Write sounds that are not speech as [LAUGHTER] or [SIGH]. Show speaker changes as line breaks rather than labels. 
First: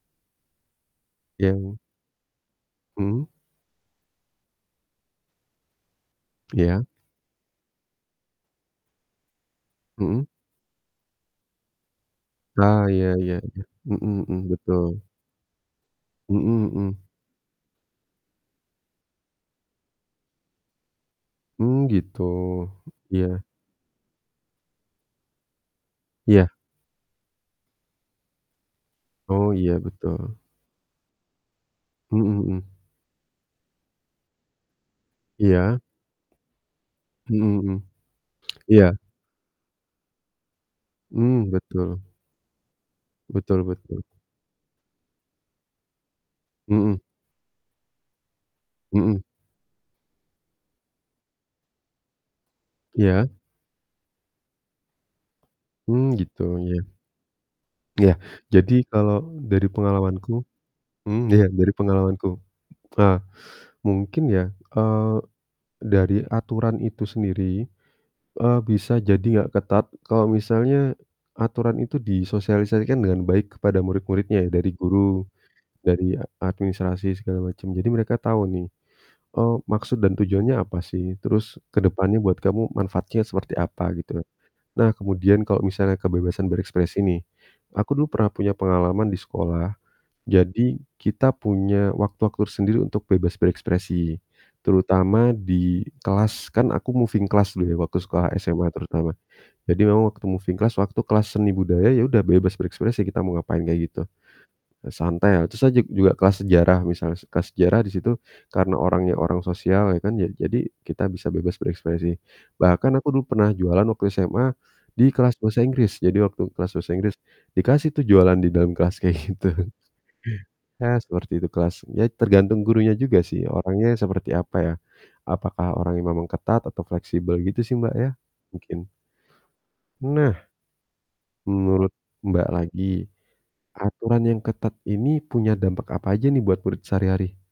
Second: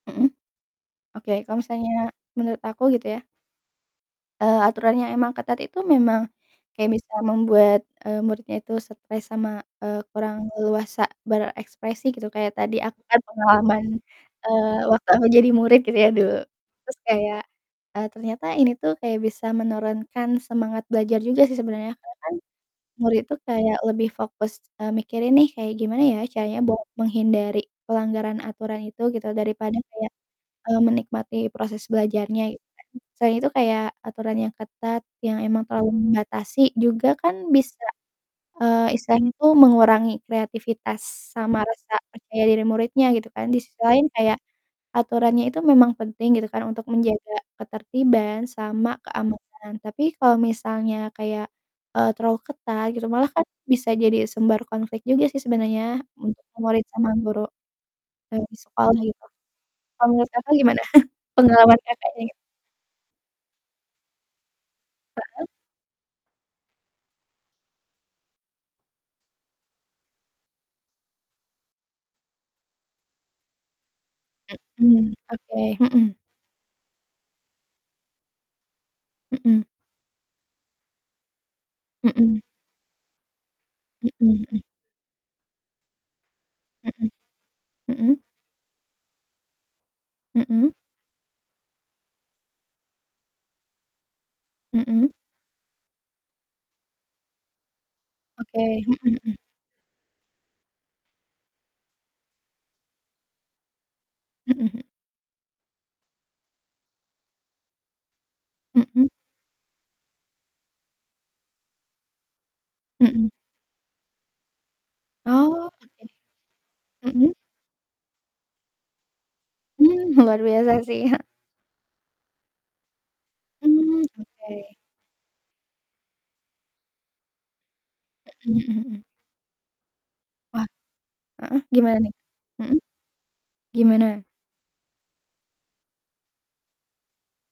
Hmm. Oke
Ya,
kalau
hmm.
misalnya menurut aku gitu,
Hmm.
ya. Eee, aturan yang emang ketat itu memang
Iya.
kayak bisa membuat, eee, muridnya itu stres sama, eee,
Hmm.
kurang leluasa berekspresi gitu. Kayak tadi
Oh,
aku
ya
kan
ya,
pengalaman,
hmm hmm,
eee,
betul.
waktu aku jadi murid gitu, ya, dulu.
Hmm
Terus
hmm.
kayak, eee, ternyata, ini tuh kayak bisa menurunkan semangat belajar juga sih
Mmm,
sebenarnya. Karena
gitu
kan murid tuh
ya.
kayak lebih fokus, eee, mikirin nih kayak gimana ya
Iya.
caranya buat menghindari pelanggaran aturan itu gitu.
Oh,
Daripada,
iya
kayak,
betul.
eee, menikmati proses
Hmm,
belajarnya
hmm.
gitu kan. Selain itu kayak aturan yang ketat yang emang
Iya.
terlalu membatasi juga kan
Hmm hmm.
bisa, eee,
Iya.
istilahnya itu mengurangi kreativitas
Mmm,
sama rasa
betul.
percaya diri muridnya gitu kan. Di
Betul
sisi
betul.
lain kayak aturannya itu memang penting gitu kan untuk
Hmm.
menjaga ketertiban sama
Hmm.
keamanan. Tapi kalau misalnya kayak, eee, terlalu ketat gitu malah
Iya.
kan bisa jadi sumber konflik juga sih sebenarnya
Hmm, gitu,
untuk
iya.
murid sama guru
Iya,
yang di
jadi
sekolah
kalau
itu.
dari
Kalau menurut
pengalamanku
Kakak gimana? [CHUCKLES]
hmm, ya, dari
Pengalaman Kakak
pengalamanku.
inget?
Tah, mungkin ya, eee,
Hmm.
dari aturan itu sendiri, eee, bisa jadi nggak ketat kalau misalnya aturan itu disosialisasikan dengan baik kepada murid-muridnya ya dari
Hmm,
guru,
oke, hmm.
dari ad administrasi segala macem. Jadi mereka tahu nih, eee,
Hmm.
maksud dan tujuannya apa sih, terus kedepannya
Hmm.
buat kamu manfaatnya seperti apa, gitu.
Hmm, hmm.
Nah kemudian kalau misalnya kebebasan berekspresi
Hmm.
nih. Aku dulu
Hmm.
pernah punya pengalaman di sekolah,
Hmm.
jadi kita punya waktu-waktu sendiri untuk bebas berekspresi
Hmm.
terutama di kelas, kan aku moving class dulu ya waktu sekolah SMA
Oke, hmm
terutama.
hmm.
Jadi memang waktu moving class waktu kelas seni budaya ya udah bebas berekspresi kita mau ngapain kayak gitu.
Hmm, h
Santai terus ah jug juga kelas sejarah misalnya se kelas sejarah di situ karena
Hmm.
orangnya orang sosial ya kan ja jadi kita bisa bebas berekspresi. Bahkan aku dulu
Hmm.
pernah jualan waktu SMA di kelas bahasa
Oh
Inggris.
oke.
Jadi waktu kelas bahasa Inggris
Hmm.
dikasih, tuh, jualan di dalam kelas kayak gitu.
Mmm, luar biasa,
Ya
sih.
seperti itu kelas. Ya tergantung gurunya juga sih orangnya
Mmm,
seperti apa
oke.
ya. Apakah orangnya memang ketat atau fleksibel gitu sih, Mbak ya?
Hmm hmm
Mungkin.
hmm.
Nah,
Wah heeh,
menurut
gimana nih?
Mbak
Hmm.
lagi,
Gimana?
aturan yang ketat ini punya dampak apa aja nih buat murid sehari-hari?